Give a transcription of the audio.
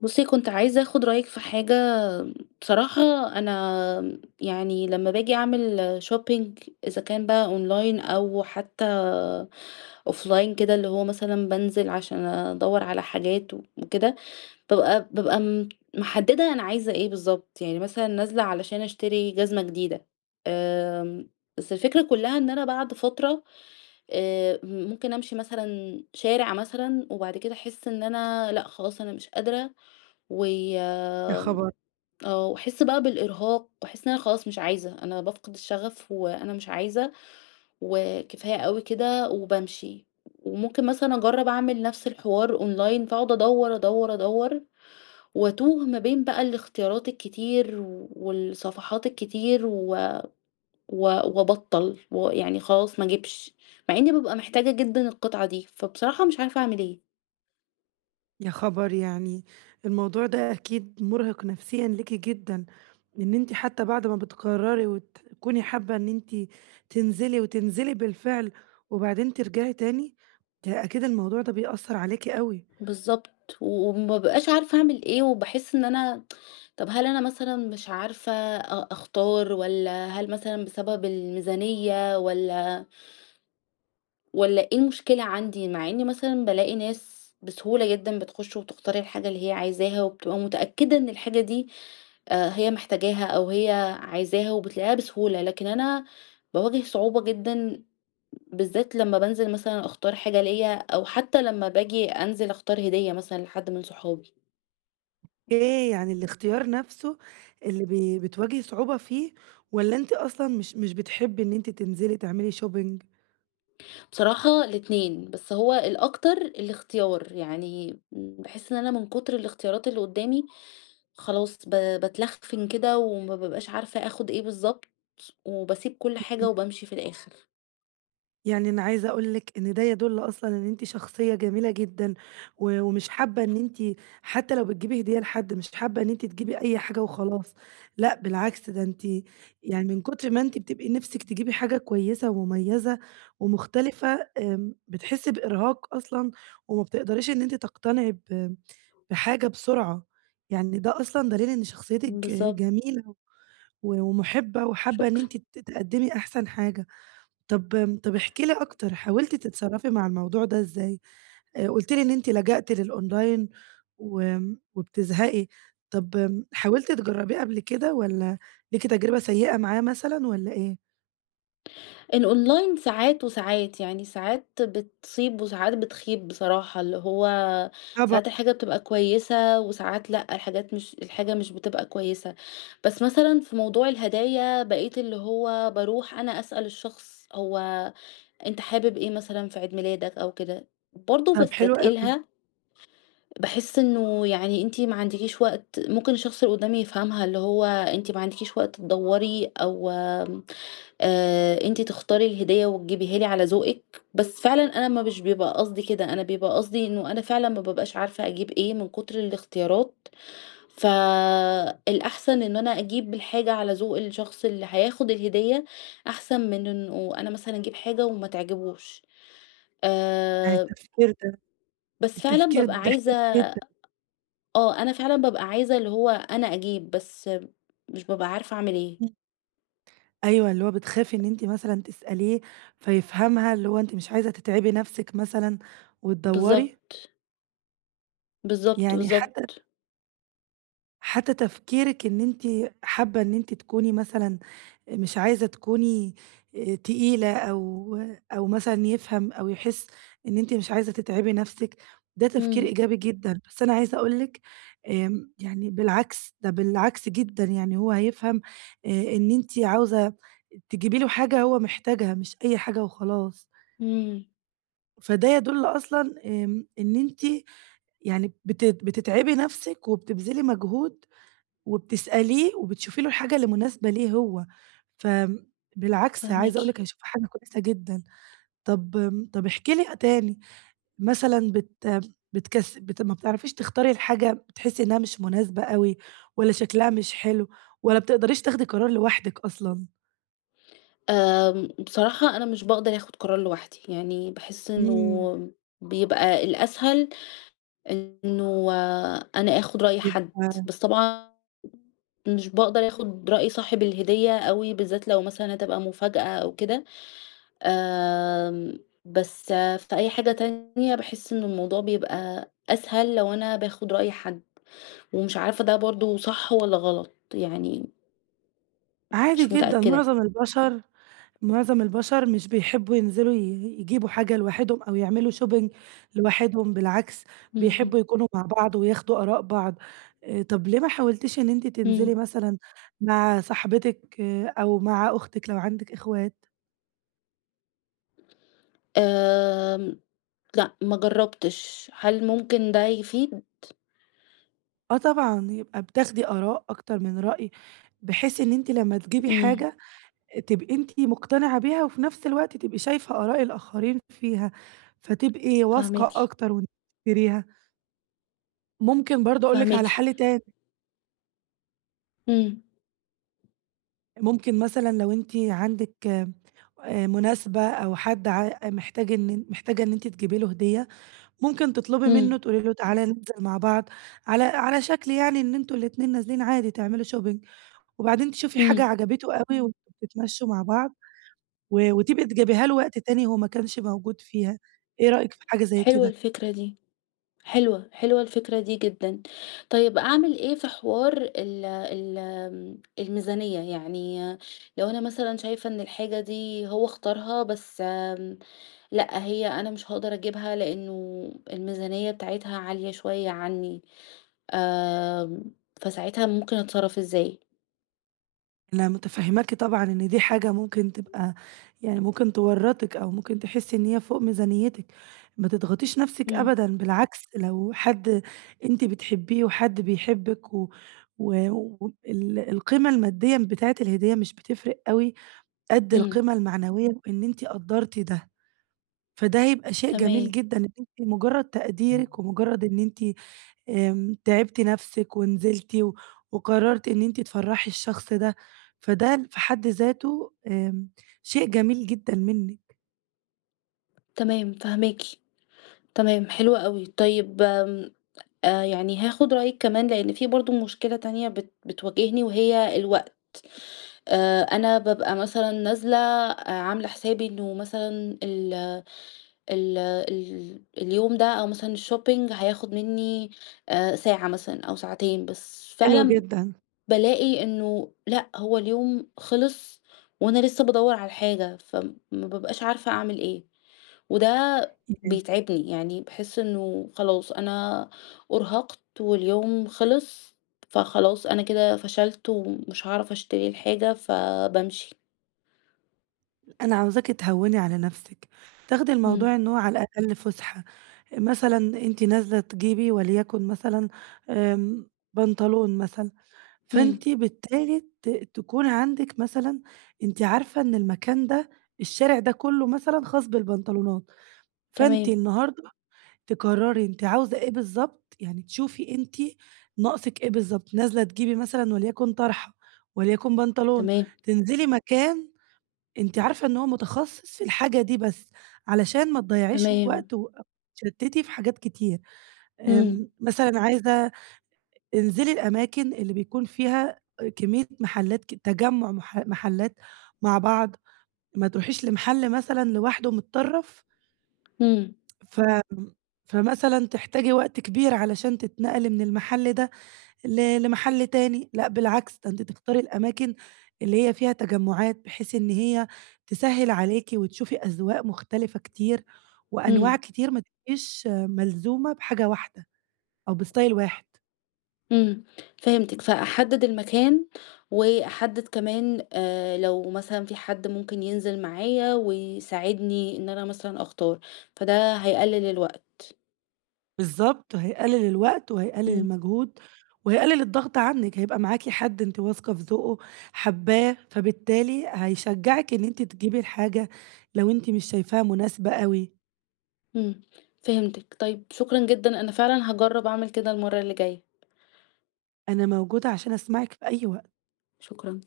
بُصّي، كنت عايزة آخُد رأيِك في حاجة، بصراحة أنا يعني لمّا باجي أعمل shopping إذا كان بقى online أو حتى offline كده، اللي هو مثلًا بانزل عشان أدوّر على حاجات وكده، بابقى محددة أنا عايزة إيه بالضبط، يعني مثلًا نازلة علشان أشتري جزمة جديدة. آمم، بس الفكرة كلّها إن أنا بعد فترة ممكن أمشي مثلًا شارع مثلًا وبعد كده أحس إن أنا لأ، خلاص أنا مش قادرة. و يا آمم، خبر! آه، واحس بقى بالإرهاق، واحس إن أنا خلاص مش عايزة، أنا بافقد الشغف وأنا مش عايزة، وكفاية أوي كده وبامشي. وممكن مثلًا أجرّب أعمل نفس الحوار أونلاين، فاقعد أدوّر، أدوّر، أدوّر، وأتوه ما بين بقى الاختيارات الكتير والصفحات الكتير و و وأبطّل، ويعني خلاص ما أجيبش، مع إني بابقى محتاجة جدًا القطعة دي، فبصراحة مش عارفة أعمل إيه. يا خبر! يعني الموضوع ده أكيد مُرهِق نفسيًا ليكِ جدًا، إن أنتِ حتى بعد ما بتقرري وتكوني حابة إن أنتِ تنزلي وتنزلي بالفعل، وبعدين ترجعي تاني، ده أكيد الموضوع ده بيأثّر عليكِ أوي. بالضبط، وما بابقاش عارفة أعمل إيه، وباحس إن أنا طَب هل أنا مثلًا مش عارفة أختار والّا هل مثلًا بسبب الميزانية والّا إيه المشكلة عندي؟ مع إني مثلًا بالاقي ناس بسهولة جدًا بتخش وتختار الحاجة اللي هي عايزاها، وبتبقى متأكدة إن الحاجة دي هي محتاجاها أو هي عايزاها وبتلاقيها بسهولة، لكن أنا باواجه صعوبة جدًا بالذات لمّا بانزل مثلًا أختار حاجة ليّا، أو حتى لمّا باجي أنزل أختار هدية مثلًا لحد من صحابي. إيه يعني الاختيار نفسه اللي بتواجهي صعوبة فيه، والّا أنتِ أصلًا مش بتحبي إن أنتِ تنزلي تعملي shopping؟ بصراحة الاتنين، بس هو الأكتر الاختيار، يعني باحس إن أنا من كتر الاختيارات اللي قدامي خلاص باتلخفن كده وما بابقاش عارفة آخد إيه بالضبط، وباسيب كل حاجة وبامشي في الآخر. يعني أنا عايزة أقول لِك إن ده يدُل أصلًا إن أنتِ شخصية جميلة جدًا، ومش حابة إن أنتِ حتى لو بتجيبي هدية لحد، مش حابة إن أنتِ تجيبي أي حاجة وخلاص، لأ بالعكس ده أنتِ يعني من كتر ما أنتِ بتبقي نِفسِك تجيبي حاجة كويسة ومميزة ومختلفة، بتحسي بإرهاق أصلًا وما بتقدريش إن أنتِ تقتنعي بحاجة بسرعة، يعني ده أصلًا دليل إن شخصيتِك بالضبط، جميلة ومُحِبّة وحابة إن شكرًا. أنتِ تقدّمي أحسن حاجة. طب طب احكِ لي أكتر، حاولتِ تتصرّفي مع الموضوع ده إزاي؟ قُلتِ لي إن أنتِ لجأتِ للأونلاين وآمم، وبتزهقي، طب حاولتِ تجرّبيه قبل كده والّا ليكِ تجربة سيئة معاه مثلًا والّا إيه؟ الأونلاين ساعات وساعات، يعني ساعات بتصيب وساعات بتخيب بصراحة، اللي هو طبعًا، ساعات الحاجة بتبقى كويسة وساعات لأ، الحاجات مش الحاجة مش بتبقى كويسة. بس مثلًا في موضوع الهدايا بقيت اللي هو باروح أنا أسأل الشخص هو أنت حابب إيه مثلًا في عيد ميلادك أو كده، برضه طب حلو أوي، باستتقلها، باحس إنه يعني أنتِ ما عندكيش وقت، ممكن الشخص اللي قدامي يفهمها اللي هو أنتِ ما عندكيش وقت تدوّري أو أنتِ تختاري الهدية وتجيبيها لي على ذوقِك، بس فعلًا أنا ما مش بيبقى قصدي كده، أنا بيبقى قصدي إنه أنا فعلًا ما بابقاش عارفة أجيب إيه من كتر الاختيارات، فالأحسن إن أنا أجيب الحاجة على ذوق الشخص اللي هياخد الهدية، أحسن من إنه أنا مثلًا أجيب حاجة وما تعجبوش. يعني آآ التفكير ده بس فعلًا التفكير بابقى ده عايزة حلو جدًا. أنا فعلًا بابقى عايزة اللي هو أنا أجيب، بس مش بابقى عارفة أعمل إيه. إمم، أيوه، اللي هو بتخافي إن أنتِ مثلًا تسأليه فيفهمها، اللي هو أنتِ مش عايزة تتعبي نَفْسِك مثلًا وتدوّري، بالضبط، بالضبط، يعني حتى بالضبط. حتى تفكيرِك إن أنتِ حابة إن أنتِ تكوني مثلًا مش عايزة تكوني تقيلة أو أو مثلًا يفهم أو يحس إن أنتِ مش عايزة تتعبي نَفْسِك، ده تفكير إمم، إيجابي جدًا، بس أنا عايزة أقول لِك يعني بالعكس، ده بالعكس جدًا، يعني هو هيفهم آآ إن أنتِ عاوزة تجيبي له حاجة هو محتاجها مش أي حاجة وخلاص، إمم. فده يدُل أصلًا إن أنتِ يعني بتتعبي نَفْسِك وبتبذلي مجهود وبتسأليه وبتشوفي له الحاجة اللي مناسبة ليه هو، فآمم بالعكس عايزة فاهماكِ. أقول لِك هيشوفها حاجة كويسة جدًا. طب طب احكي لي تاني، مثلًا بت بتكس بت ما بتعرفيش تختاري الحاجة بتحسي إنها مش مناسبة أوي والّا شكلها مش حلو والّا بتقدريش تاخدي قرار لوحدِك أصلًا؟ بصراحة أنا مش باقدر آخُد قرار لوحدي، يعني باحس إمم، إنه بيبقى الأسهل إنه أنا آخُد رأي حد، يبقى بس طبعًا مش باقدر آخُد رأي صاحب الهدية أوي، بالذات لو مثلًا هتبقى مفاجأة أو كده. آمم، بس في أي حاجة تانية باحس إن الموضوع بيبقى أسهل لو أنا باخُد رأي حد، ومش عارفة ده برضه صح والّا غلط، يعني عادي مش جدًا متأكدة. معظم البشر مش بيحبّوا ينزلوا ي يجيبوا حاجة لوحدهم أو يعملوا shopping لوحدهم، بالعكس إمم، بيحبّوا يكونوا مع بعض وياخدوا آراء بعض. طب ليه ما حاولتيش إن أنتِ تنزلي إمم. مثلًا مع صاحبتِك آه، أو مع أختِك لو عندِك إخوات؟ آمم لأ، ما جرّبتش، هل ممكن ده يفيد؟ آه طبعًا، يبقى بتاخدي آراء أكتر من رأي، بحيث إن أنتِ لمّا تجيبي إمم، حاجة تبقي أنتِ مقتنعة بيها وفي نفس الوقت تبقي شايفة آراء الآخرين فيها، فتبقي واثقة فاهماكِ، أكتر وأنتِ بتشتريها. ممكن برضه أقول لِك فاهماكِ، على حَل تاني. إمم، ممكن مثلًا لو أنتِ عندِك مناسبة أو حد ع محتاج إن محتاجة إن أنتِ تجيبي له هدية، ممكن تطلبي منه إمم، تقولي له تعالَ ننزل مع بعض، على شكل يعني إن أنتم الاتنين نازلين عادي تعملوا shopping، وبعدين تشوفي حاجة إمم، عجبته أوي وأنتم بتتمشوا مع بعض، وتبقي تجيبيها له وقت تاني هو ما كانش موجود فيها، إيه رأيك في حاجة زي حلوة كده؟ الفكرة دي، حلوة، حلوة الفكرة دي جدًا. طيب أعمل إيه في حوار ال ال آمم، الميزانية؟ يعني لو أنا مثلًا شايفة إن الحاجة دي هو اختارها بس لأ، هي أنا مش هاقدر أجيبها لإنه الميزانية بتاعتها عالية شوية عني، آمم، فساعتها ممكن أتصرّف إزاي؟ أنا متفهماكِ طبعًا إن دي حاجة ممكن تبقى يعني ممكن تورّطِك أو ممكن تحسي إن هي فوق ميزانيتِك، ما تضغطيش نفسِك إمم، أبدًا، بالعكس لو حد أنتِ بتحبيه وحد بيحبِك و و وال القيمة المادية بتاعة الهدية مش بتفرق أوي قد إمم. القيمة المعنوية وإن أنتِ قدّرتِ ده، فده هيبقى شيء جميل تمام، جدًا إن أنتِ مجرد تقديرِك ومجرد إن أنتِ تعبتِ نفسِك ونزلتِ وقررتِ إن أنتِ تفرّحي الشخص ده، فده في حد ذاته شيء جميل جدًا منِّك، تمام فاهماكِ، تمام حلو أوي. طيب يعني هاخد رأيِك كمان لإن في برضه مشكلة تانية بتواجهني وهي الوقت. أنا بابقى مثلًا نازلة عاملة حسابي إنه مثلًا ال ال ال اليوم ده أو مثلًا الshopping هياخد منّي ساعة مثلًا أو ساعتين، بس حلو فعلًا جدًا. بالاقي إنه لأ، هو اليوم خلص وأنا لسه بادوّر على الحاجة، فما بابقاش عارفة أعمل إيه، وده يعني بيتعبني، يعني باحس إنه خلاص أنا أُرهقت واليوم خلص، فخلاص أنا كده فشلت ومش هاعرف أشتري الحاجة فبامشي. أنا عاوزاكِ تهوّني على نفسِك، تاخدي إمم، الموضوع إن هو على الأقل فُسحة، مثلًا أنتِ نازلة تجيبي وليكن مثلًا آمم، بنطلون مثلًا، إمم، فأنتِ بالتالي تكون عندِك مثلًا أنتِ عارفة إن المكان ده، الشارع ده كلّه مثلًا خاص بالبنطلونات، فأنتِ تمام، النهارده تقرري أنتِ عاوزة إيه بالضبط، يعني تشوفي أنتِ ناقصِك إيه بالضبط، نازلة تجيبي مثلًا وليكن طرحة، وليكن بنطلون، تمام، تنزلي مكان أنتِ عارفة إن هو متخصص في الحاجة دي بس، علشان ما تضيّعيش تمام، وقت وتتشتتي في حاجات كتير، إمم، آمم، مثلًا عايزة انزلي الأماكن اللي بيكون فيها كمية محلات تجمُّع محلات مع بعض، ما تروحيش لمحل مثلًا لوحده متطرف إمم، ف فمثلًا تحتاجي وقت كبير علشان تتنقلي من المحل ده لمحل تاني، لأ بالعكس ده أنتِ تختاري الأماكن اللي هي فيها تجمعات، بحيث إن هي تسهّل عليكِ وتشوفي أذواق مختلفة كتير وأنواع إمم. كتير، ما تبقيش ملزومة بحاجة واحدة أو بstyle واحد. إمم، فهمتِك، فأحدد المكان، وأحدد كمان لو مثلًا في حد ممكن ينزل معايا ويساعدني إن أنا مثلًا أختار، فده هيقلل الوقت. بالضبط، هيقلل الوقت وهيقلل إمم، المجهود، وهيقلل الضغط عنِّك، هيبقى معاكِ حد أنتِ واثقة في ذوقه، حاباه، فبالتالي هيشجعِك إن أنتِ تجيبي الحاجة لو أنتِ مش شايفاها مناسبة أوي، إمم، فهمتِك، طيب شكرًا جدًا، أنا فعلًا هاجرب أعمل كده المرة اللي جاية، أنا موجودة عشان أسمعِك في أي وقت. شكرًا.